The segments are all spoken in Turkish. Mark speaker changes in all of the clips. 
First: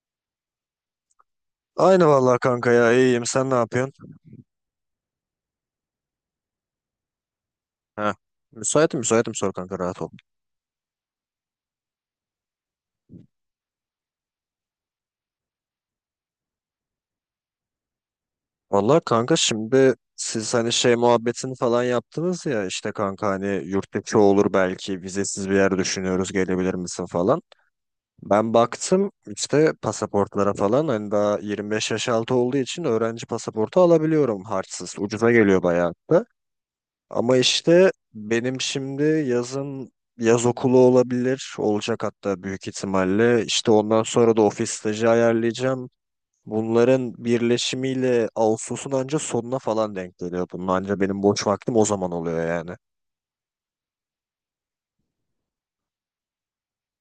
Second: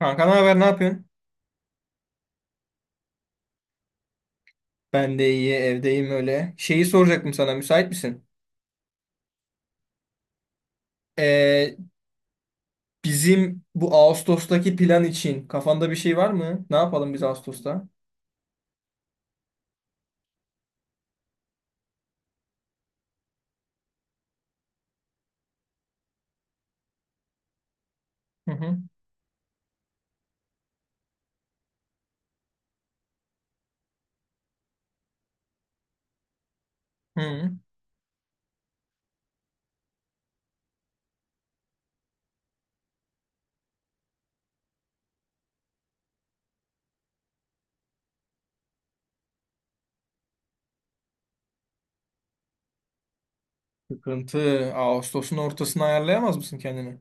Speaker 1: Kanka ne haber, ne yapıyorsun?
Speaker 2: Aynı vallahi kanka ya iyiyim sen ne yapıyorsun?
Speaker 1: Ben de iyi, evdeyim öyle. Şeyi soracaktım sana, müsait
Speaker 2: Heh.
Speaker 1: misin?
Speaker 2: Müsaitim müsaitim sor kanka rahat ol.
Speaker 1: Ee, Bizim bu Ağustos'taki plan için kafanda bir şey var mı? Ne yapalım biz Ağustos'ta?
Speaker 2: Vallahi kanka şimdi siz hani şey muhabbetini falan yaptınız ya işte kanka hani yurt dışı olur belki vizesiz bir yer düşünüyoruz gelebilir misin falan.
Speaker 1: Hı
Speaker 2: Ben
Speaker 1: hı.
Speaker 2: baktım işte pasaportlara falan hani daha 25 yaş altı olduğu için öğrenci pasaportu alabiliyorum harçsız ucuza geliyor bayağı da. Ama
Speaker 1: Hı.
Speaker 2: işte benim şimdi yazın yaz okulu olabilir. Olacak hatta büyük ihtimalle. İşte ondan sonra da ofis stajı ayarlayacağım. Bunların birleşimiyle Ağustos'un anca sonuna falan denk geliyor. Bunun anca benim boş vaktim o zaman oluyor yani.
Speaker 1: Sıkıntı. Ağustos'un ortasına ayarlayamaz mısın kendini?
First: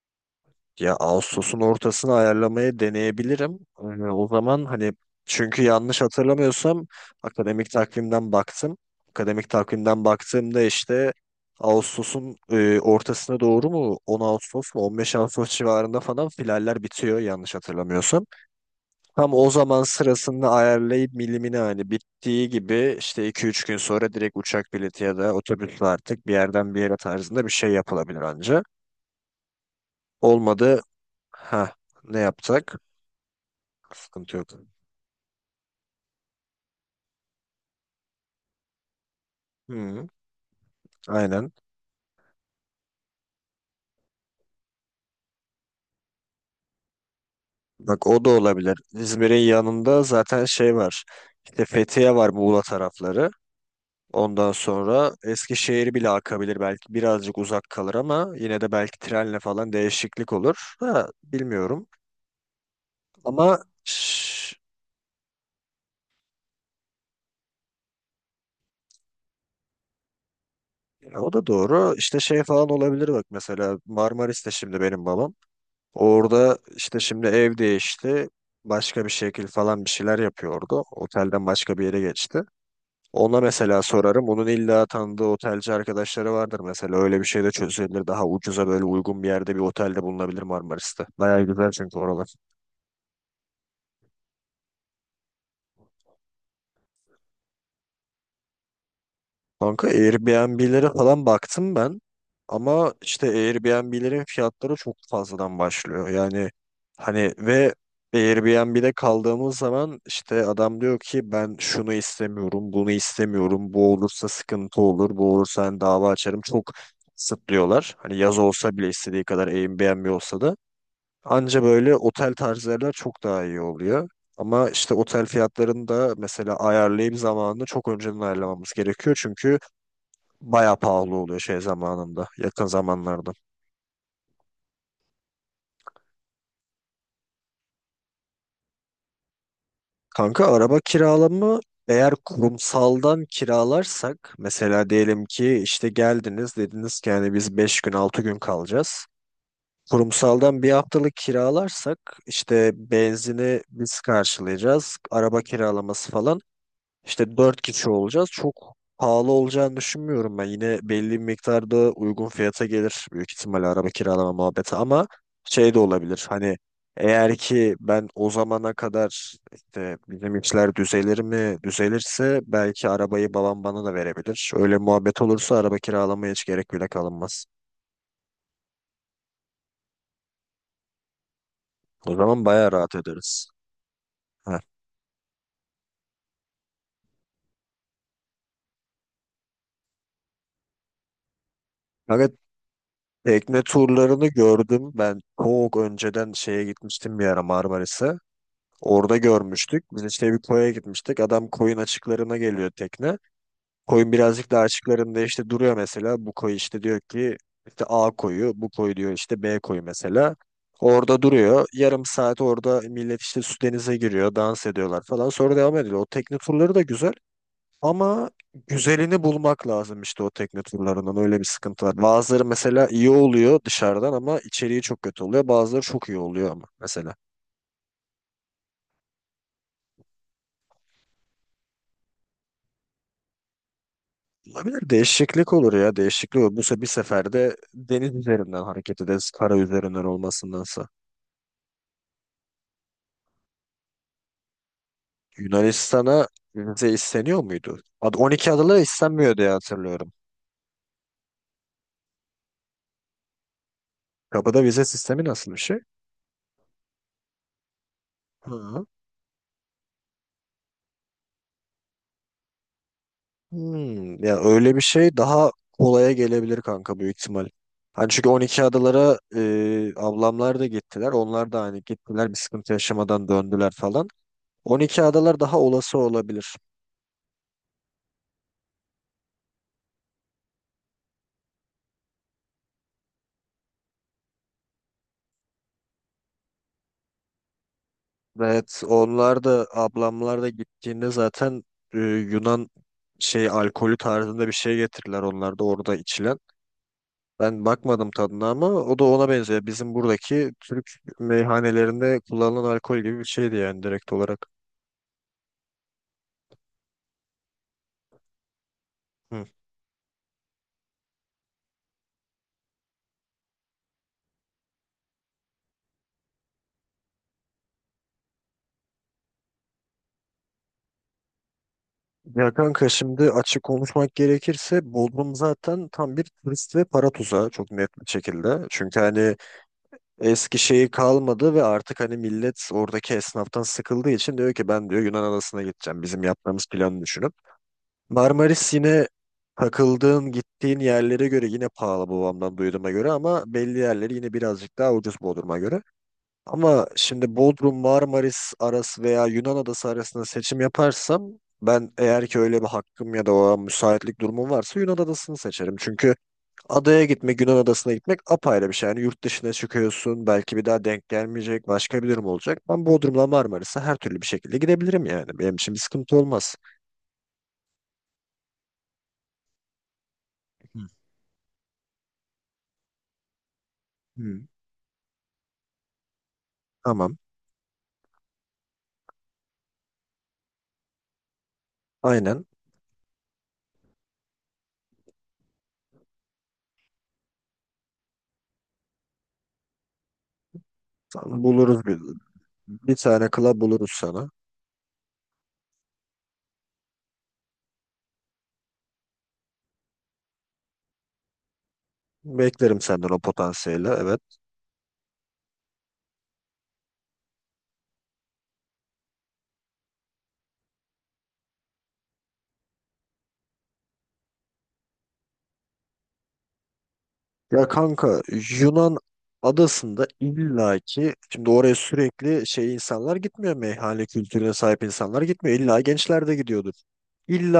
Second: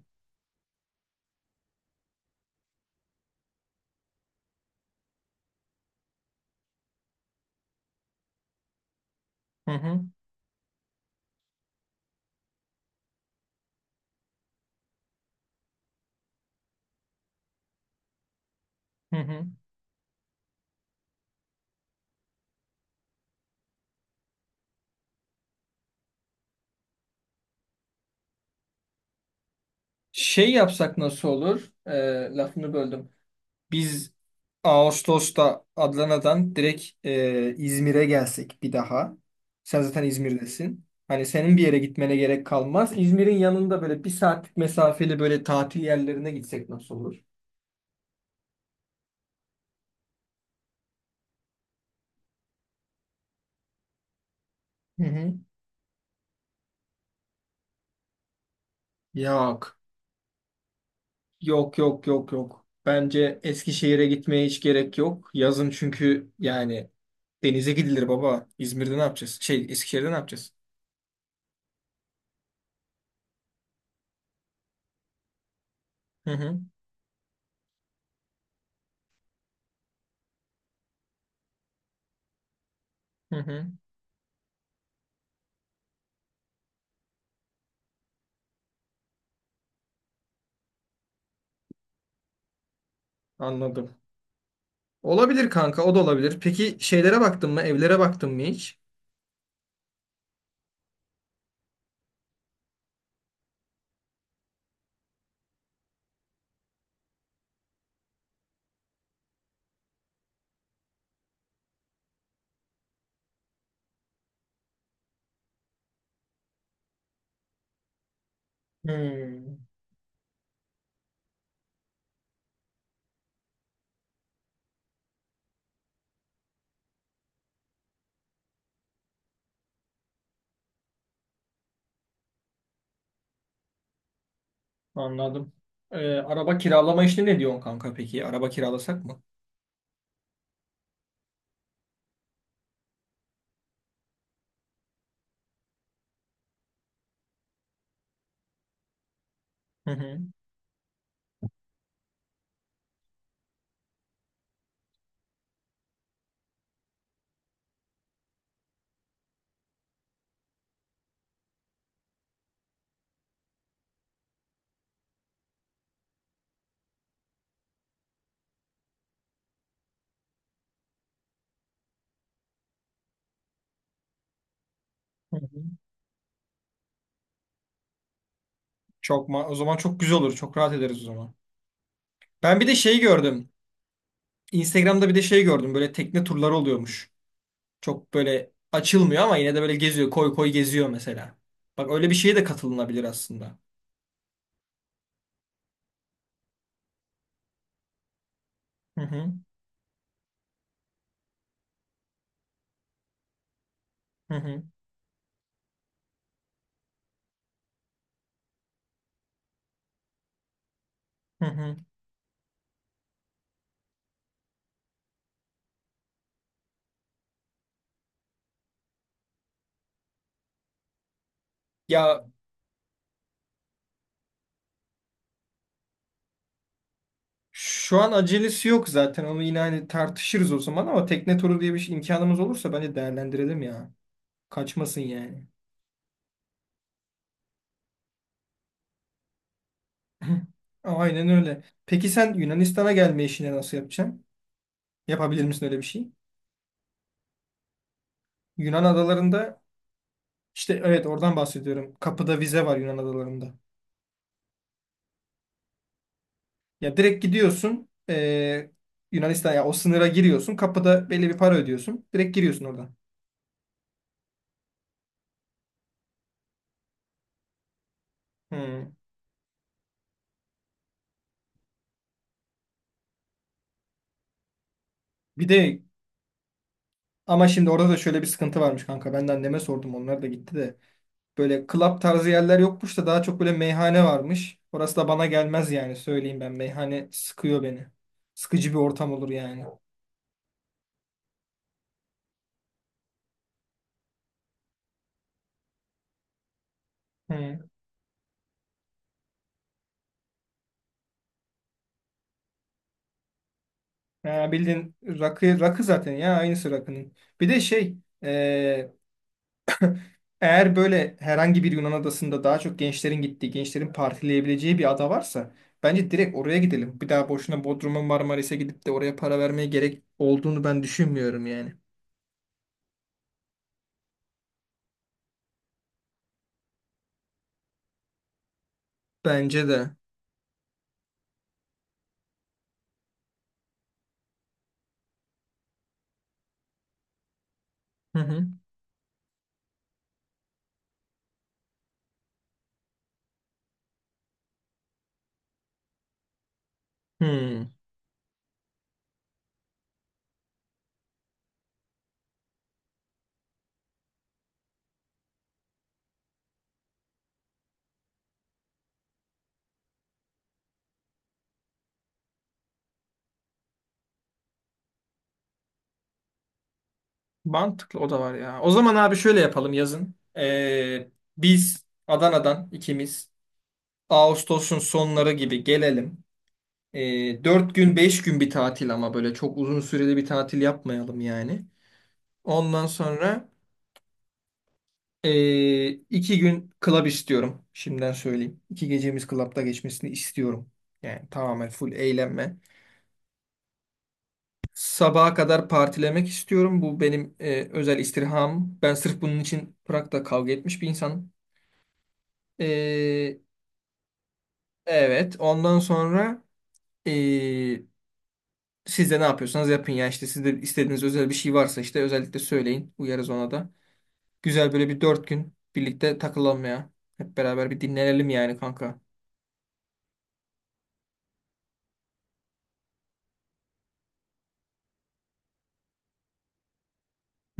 Speaker 2: Ya Ağustos'un ortasını ayarlamaya deneyebilirim. O zaman hani çünkü yanlış hatırlamıyorsam akademik takvimden baktım. Akademik
Speaker 1: Hı hı.
Speaker 2: takvimden baktığımda işte Ağustos'un ortasına doğru mu 10 Ağustos mu 15 Ağustos civarında falan finaller bitiyor yanlış hatırlamıyorsam.
Speaker 1: Hı
Speaker 2: Tam
Speaker 1: hı.
Speaker 2: o zaman sırasını ayarlayıp milimini hani bittiği gibi işte 2-3 gün sonra direkt uçak bileti ya da otobüsle artık bir yerden bir yere tarzında bir şey yapılabilir anca.
Speaker 1: Şey
Speaker 2: Olmadı
Speaker 1: yapsak nasıl olur?
Speaker 2: ha ne
Speaker 1: Lafını
Speaker 2: yapsak?
Speaker 1: böldüm. Biz
Speaker 2: Sıkıntı yok.
Speaker 1: Ağustos'ta Adana'dan direkt İzmir'e gelsek bir daha. Sen zaten
Speaker 2: Hı,
Speaker 1: İzmir'desin. Hani
Speaker 2: aynen.
Speaker 1: senin bir yere gitmene gerek kalmaz. İzmir'in yanında böyle bir saatlik mesafeli böyle tatil yerlerine gitsek nasıl olur?
Speaker 2: Bak o da olabilir. İzmir'in yanında zaten şey var. İşte Fethiye var Muğla tarafları. Ondan
Speaker 1: Hı
Speaker 2: sonra
Speaker 1: hı.
Speaker 2: Eskişehir bile akabilir belki birazcık uzak kalır ama yine de belki trenle falan
Speaker 1: Yok.
Speaker 2: değişiklik olur. Ha,
Speaker 1: Yok,
Speaker 2: bilmiyorum.
Speaker 1: yok, yok, yok. Bence
Speaker 2: Ama
Speaker 1: Eskişehir'e gitmeye
Speaker 2: şş,
Speaker 1: hiç gerek yok. Yazın çünkü yani denize gidilir baba. İzmir'de ne yapacağız? Şey Eskişehir'de ne yapacağız?
Speaker 2: ya o da doğru. İşte şey falan olabilir bak mesela Marmaris'te şimdi benim babam.
Speaker 1: Hı
Speaker 2: Orada
Speaker 1: hı.
Speaker 2: işte şimdi ev değişti. Başka bir şekil falan bir şeyler yapıyordu. Otelden başka bir yere geçti.
Speaker 1: Hı
Speaker 2: Ona
Speaker 1: hı.
Speaker 2: mesela sorarım. Onun illa tanıdığı otelci arkadaşları vardır mesela. Öyle bir şey de çözülebilir. Daha ucuza böyle uygun bir yerde bir otelde bulunabilir Marmaris'te. Bayağı güzel çünkü oralar.
Speaker 1: Anladım. Olabilir kanka, o da olabilir. Peki şeylere baktın mı? Evlere baktın mı hiç?
Speaker 2: Kanka Airbnb'lere falan baktım ben ama işte Airbnb'lerin fiyatları çok fazladan başlıyor. Yani hani ve Airbnb'de kaldığımız zaman işte adam diyor ki ben şunu istemiyorum, bunu istemiyorum, bu olursa sıkıntı olur, bu olursa hani dava açarım çok kısıtlıyorlar. Hani yaz olsa bile istediği kadar
Speaker 1: Hmm,
Speaker 2: Airbnb olsa da anca böyle otel tarzı yerler çok daha iyi oluyor. Ama işte otel fiyatlarını da mesela ayarlayıp zamanını çok önceden ayarlamamız gerekiyor. Çünkü bayağı pahalı oluyor şey zamanında, yakın zamanlarda.
Speaker 1: Anladım. Araba kiralama işini ne diyorsun kanka peki? Araba kiralasak mı?
Speaker 2: Kanka araba kiralama eğer kurumsaldan kiralarsak mesela diyelim ki işte geldiniz dediniz ki yani biz 5 gün 6 gün kalacağız.
Speaker 1: Hı hı.
Speaker 2: Kurumsaldan bir haftalık kiralarsak işte benzini biz karşılayacağız, araba kiralaması falan İşte 4 kişi olacağız. Çok pahalı olacağını düşünmüyorum ben. Yine belli bir miktarda uygun fiyata gelir büyük ihtimalle araba kiralama muhabbeti ama şey de olabilir. Hani eğer ki ben o zamana kadar işte bizim işler düzelir mi düzelirse belki arabayı babam bana da verebilir. Öyle muhabbet
Speaker 1: Hı
Speaker 2: olursa
Speaker 1: hı.
Speaker 2: araba kiralamaya hiç gerek bile kalınmaz.
Speaker 1: Çok ma o zaman çok güzel olur. Çok rahat ederiz o zaman.
Speaker 2: O zaman
Speaker 1: Ben bir
Speaker 2: bayağı
Speaker 1: de
Speaker 2: rahat
Speaker 1: şey
Speaker 2: ederiz.
Speaker 1: gördüm.
Speaker 2: Heh.
Speaker 1: Instagram'da bir de şey gördüm. Böyle tekne turları oluyormuş. Çok böyle açılmıyor ama yine de böyle geziyor. Koy koy geziyor mesela. Bak öyle bir
Speaker 2: Evet,
Speaker 1: şeye de katılınabilir aslında.
Speaker 2: tekne turlarını gördüm. Ben çok önceden şeye gitmiştim bir ara Marmaris'e.
Speaker 1: Hı
Speaker 2: Orada
Speaker 1: hı.
Speaker 2: görmüştük. Biz işte bir koya gitmiştik. Adam koyun açıklarına geliyor tekne. Koyun
Speaker 1: Hı
Speaker 2: birazcık daha
Speaker 1: hı.
Speaker 2: açıklarında işte duruyor mesela. Bu koyu işte diyor ki işte A koyu, bu koyu diyor işte B koyu mesela. Orada
Speaker 1: Hı
Speaker 2: duruyor.
Speaker 1: hı.
Speaker 2: Yarım saat orada millet işte su denize giriyor, dans ediyorlar falan. Sonra devam ediyor. O tekne turları da güzel. Ama güzelini bulmak lazım işte o tekne turlarından. Öyle bir sıkıntı var.
Speaker 1: Ya,
Speaker 2: Bazıları mesela iyi oluyor dışarıdan ama içeriği çok kötü oluyor. Bazıları çok iyi oluyor ama mesela.
Speaker 1: şu an acelesi yok zaten. Onu yine hani tartışırız o zaman ama tekne turu diye bir şey, imkanımız olursa bence değerlendirelim ya.
Speaker 2: Olabilir.
Speaker 1: Kaçmasın yani.
Speaker 2: Değişiklik olur ya. Değişiklik olur. Bu se Bir seferde deniz üzerinden hareket ederiz. Kara üzerinden olmasındansa.
Speaker 1: Aynen öyle. Peki sen Yunanistan'a gelme işini nasıl yapacaksın? Yapabilir misin öyle bir şey?
Speaker 2: Yunanistan'a vize isteniyor muydu? 12 adalara
Speaker 1: Yunan
Speaker 2: istenmiyor diye
Speaker 1: adalarında
Speaker 2: hatırlıyorum.
Speaker 1: işte evet oradan bahsediyorum. Kapıda vize var Yunan adalarında.
Speaker 2: Kapıda vize sistemi nasıl bir şey?
Speaker 1: Ya direkt gidiyorsun
Speaker 2: Hı.
Speaker 1: Yunanistan ya o sınıra giriyorsun. Kapıda belli bir para ödüyorsun. Direkt giriyorsun oradan.
Speaker 2: Hmm, ya öyle bir şey daha kolaya gelebilir kanka büyük ihtimal. Hani çünkü 12
Speaker 1: Hmm.
Speaker 2: adalara ablamlar da gittiler. Onlar da hani gittiler bir sıkıntı yaşamadan döndüler falan. 12 adalar
Speaker 1: Bir
Speaker 2: daha
Speaker 1: de
Speaker 2: olası olabilir.
Speaker 1: ama şimdi orada da şöyle bir sıkıntı varmış kanka. Ben de anneme sordum. Onlar da gitti de. Böyle club tarzı yerler yokmuş da daha çok böyle meyhane varmış. Orası da bana gelmez yani söyleyeyim ben. Meyhane sıkıyor beni. Sıkıcı bir
Speaker 2: Evet,
Speaker 1: ortam olur
Speaker 2: onlar
Speaker 1: yani.
Speaker 2: da ablamlar da gittiğinde zaten Yunan şey alkolü tarzında bir şey getirirler onlar da orada içilen.
Speaker 1: Hı.
Speaker 2: Ben bakmadım tadına ama o da ona benziyor. Bizim buradaki Türk meyhanelerinde kullanılan alkol gibi bir şeydi yani direkt olarak.
Speaker 1: Ya bildiğin rakı, rakı zaten ya aynısı rakının. Bir de şey e,
Speaker 2: Hı.
Speaker 1: eğer böyle herhangi bir Yunan adasında daha çok gençlerin gittiği, gençlerin partileyebileceği bir ada varsa bence direkt oraya gidelim. Bir daha boşuna Bodrum'a Marmaris'e gidip de oraya para vermeye gerek olduğunu ben düşünmüyorum yani.
Speaker 2: Ya kanka şimdi açık konuşmak gerekirse Bodrum zaten tam bir turist ve para tuzağı çok net bir şekilde. Çünkü hani
Speaker 1: Bence de.
Speaker 2: eski şeyi kalmadı ve artık hani millet oradaki esnaftan sıkıldığı için diyor ki ben diyor Yunan adasına gideceğim bizim yaptığımız planı düşünüp.
Speaker 1: Hı hı.
Speaker 2: Marmaris yine takıldığın gittiğin yerlere göre yine pahalı babamdan duyduğuma göre ama belli yerleri yine birazcık daha ucuz Bodrum'a göre. Ama şimdi
Speaker 1: Hı.
Speaker 2: Bodrum, Marmaris arası veya Yunan adası arasında seçim yaparsam ben eğer ki öyle bir hakkım ya da o an müsaitlik durumum varsa Yunan adasını seçerim. Çünkü adaya gitmek, Yunan adasına gitmek apayrı bir şey. Yani yurt dışına çıkıyorsun, belki bir daha denk gelmeyecek, başka bir durum olacak. Ben Bodrum'la Marmaris'e her türlü bir şekilde gidebilirim yani. Benim için bir sıkıntı olmaz.
Speaker 1: Mantıklı o da var ya. O zaman abi şöyle yapalım yazın.
Speaker 2: Hı
Speaker 1: Biz Adana'dan ikimiz
Speaker 2: hı.
Speaker 1: Ağustos'un sonları gibi gelelim.
Speaker 2: Tamam,
Speaker 1: 4 gün 5 gün bir tatil ama böyle çok uzun süreli bir tatil yapmayalım yani.
Speaker 2: aynen.
Speaker 1: Ondan sonra 2 gün club istiyorum. Şimdiden söyleyeyim. 2 gecemiz club'da geçmesini istiyorum. Yani
Speaker 2: Tamam,
Speaker 1: tamamen
Speaker 2: buluruz
Speaker 1: full eğlenme.
Speaker 2: bir tane club buluruz sana.
Speaker 1: Sabaha kadar partilemek istiyorum. Bu benim özel istirham. Ben sırf bunun için Prag'da kavga etmiş bir insanım.
Speaker 2: Beklerim senden o
Speaker 1: Ee,
Speaker 2: potansiyeli, evet.
Speaker 1: evet. Ondan sonra ee, siz de ne yapıyorsanız yapın ya. İşte sizde istediğiniz özel bir şey varsa işte özellikle söyleyin. Uyarız ona da. Güzel böyle bir 4 gün birlikte takılalım ya. Hep
Speaker 2: Ya
Speaker 1: beraber bir
Speaker 2: kanka
Speaker 1: dinlenelim yani
Speaker 2: Yunan
Speaker 1: kanka.
Speaker 2: adasında illaki şimdi oraya sürekli şey insanlar gitmiyor meyhane kültürüne sahip insanlar gitmiyor. İlla gençler de gidiyordur.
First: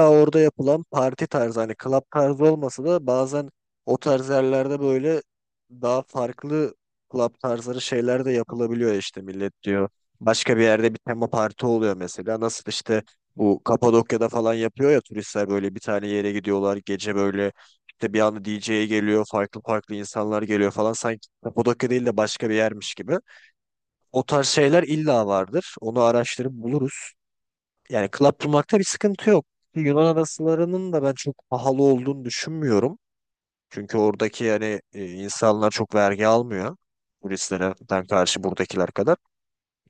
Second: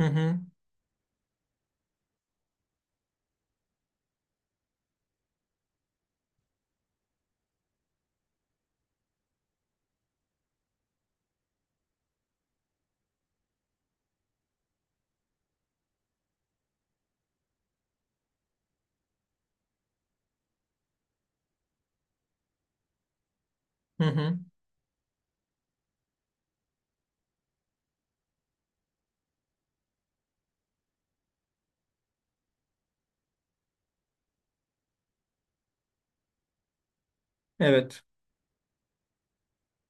Speaker 1: Hı
Speaker 2: orada
Speaker 1: hı.
Speaker 2: yapılan parti tarzı hani club tarzı olmasa da bazen o tarz yerlerde böyle daha farklı club tarzları şeyler de yapılabiliyor işte millet diyor. Başka bir yerde bir tema parti oluyor mesela. Nasıl işte bu Kapadokya'da falan yapıyor ya turistler böyle bir tane yere gidiyorlar gece böyle işte bir anda DJ'ye geliyor, farklı farklı insanlar geliyor falan. Sanki Kapadokya değil de başka bir yermiş gibi.
Speaker 1: Hı
Speaker 2: O
Speaker 1: hı.
Speaker 2: tarz şeyler illa vardır. Onu araştırıp buluruz. Yani club bulmakta bir sıkıntı yok. Yunan adasılarının da ben çok pahalı olduğunu düşünmüyorum. Çünkü oradaki yani insanlar çok vergi almıyor.
Speaker 1: Evet.
Speaker 2: Turistlerden karşı buradakiler kadar.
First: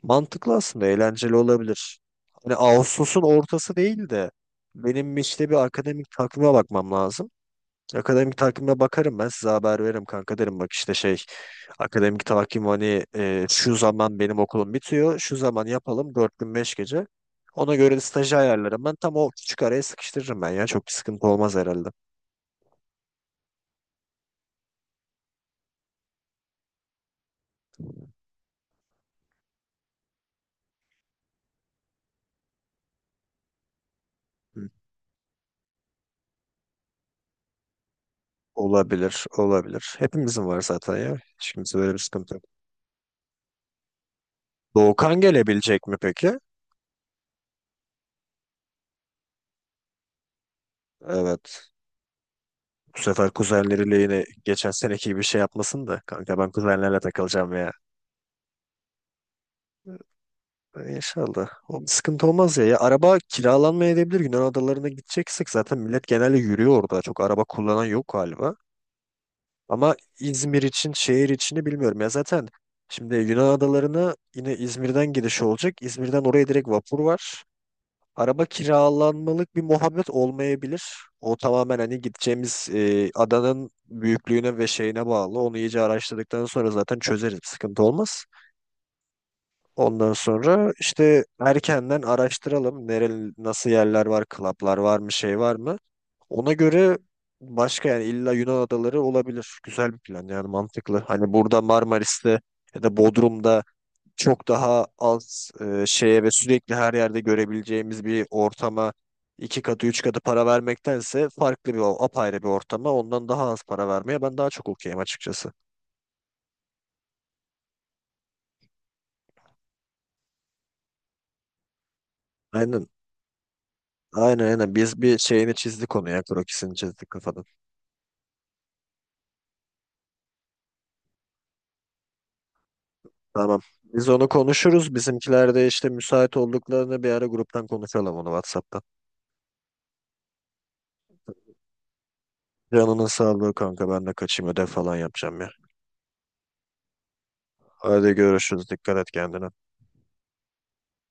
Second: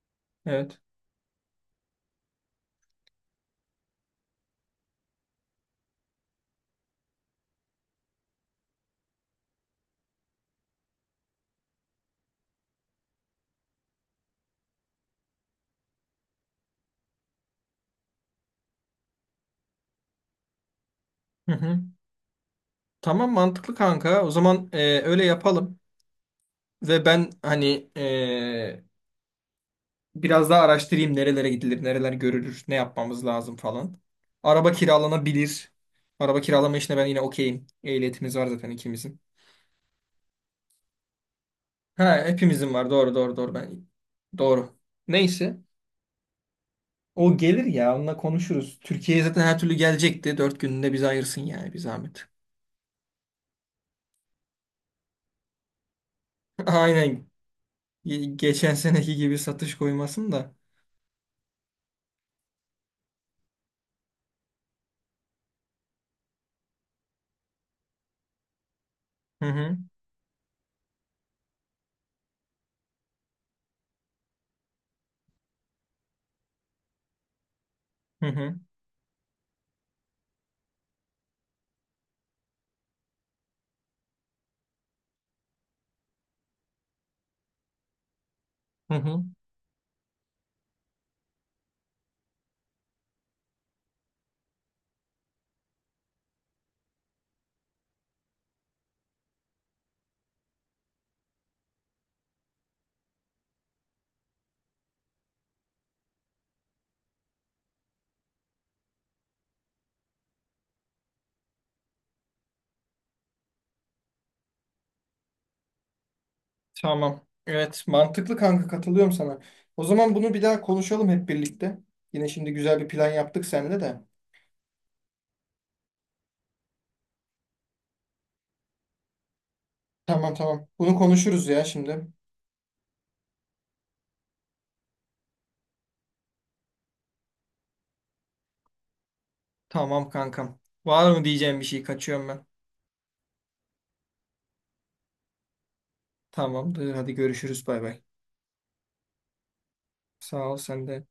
Speaker 2: Mantıklı
Speaker 1: Evet.
Speaker 2: aslında, eğlenceli olabilir. Hani Ağustos'un ortası değil de benim işte bir akademik takvime bakmam lazım. Akademik takvime bakarım ben size haber veririm kanka derim bak işte şey akademik takvim hani şu zaman benim okulum bitiyor şu zaman yapalım 4 gün 5 gece ona göre de stajı ayarlarım ben tam o küçük araya sıkıştırırım ben ya çok bir sıkıntı
Speaker 1: Hı
Speaker 2: olmaz
Speaker 1: hı.
Speaker 2: herhalde.
Speaker 1: Tamam mantıklı kanka. O zaman öyle yapalım. Ve ben hani biraz daha araştırayım nerelere gidilir, nereler görülür, ne yapmamız lazım falan.
Speaker 2: Hı.
Speaker 1: Araba kiralanabilir. Araba kiralama işine ben yine okeyim. Ehliyetimiz var zaten ikimizin.
Speaker 2: Olabilir olabilir hepimizin var zaten ya şimdi böyle bir
Speaker 1: Ha,
Speaker 2: sıkıntı yok.
Speaker 1: hepimizin var. Doğru, doğru, doğru. Ben doğru.
Speaker 2: Doğukan
Speaker 1: Neyse.
Speaker 2: gelebilecek mi peki?
Speaker 1: O gelir ya. Onunla konuşuruz. Türkiye'ye zaten her türlü gelecekti. 4 gününde bizi ayırsın
Speaker 2: Evet.
Speaker 1: yani bir zahmet.
Speaker 2: Bu sefer kuzenleriyle yine geçen seneki gibi şey yapmasın da kanka ben kuzenlerle
Speaker 1: Aynen.
Speaker 2: takılacağım ya.
Speaker 1: Geçen seneki gibi satış koymasın da.
Speaker 2: İnşallah. O sıkıntı olmaz ya. Ya araba kiralanmayabilir Yunan adalarına gideceksek zaten millet genelde yürüyor orada. Çok araba kullanan yok galiba.
Speaker 1: Hı hı.
Speaker 2: Ama İzmir için, şehir içini bilmiyorum. Ya zaten şimdi Yunan adalarına yine İzmir'den giriş olacak. İzmir'den oraya direkt vapur var.
Speaker 1: Hı
Speaker 2: Araba
Speaker 1: hı.
Speaker 2: kiralanmalık bir muhabbet olmayabilir. O tamamen hani gideceğimiz adanın büyüklüğüne ve şeyine bağlı. Onu iyice araştırdıktan sonra zaten çözeriz. Sıkıntı olmaz.
Speaker 1: Hı hı.
Speaker 2: Ondan sonra işte erkenden araştıralım. Nasıl yerler var, klaplar var mı, şey var mı? Ona göre başka yani illa Yunan adaları olabilir. Güzel bir plan yani mantıklı. Hani burada Marmaris'te ya da Bodrum'da çok daha az şeye ve sürekli her yerde görebileceğimiz bir ortama iki katı üç katı para vermektense farklı apayrı bir ortama ondan daha az para vermeye ben daha çok okeyim açıkçası.
Speaker 1: Tamam. Evet, mantıklı kanka katılıyorum sana. O zaman bunu bir daha konuşalım hep birlikte. Yine şimdi güzel
Speaker 2: Aynen.
Speaker 1: bir plan yaptık seninle de.
Speaker 2: Aynen aynen. Biz bir şeyini çizdik onu ya. Krokisini çizdik kafadan.
Speaker 1: Tamam tamam. Bunu konuşuruz ya şimdi.
Speaker 2: Tamam. Biz onu konuşuruz. Bizimkiler de işte müsait olduklarını bir ara gruptan konuşalım onu WhatsApp'tan.
Speaker 1: Tamam kankam. Var mı diyeceğim bir şey? Kaçıyorum ben.
Speaker 2: Canının sağlığı kanka ben de kaçayım ödev falan yapacağım ya.
Speaker 1: Tamamdır. Hadi görüşürüz. Bay bay.
Speaker 2: Hadi görüşürüz. Dikkat et kendine.
Speaker 1: Sağ ol sen de.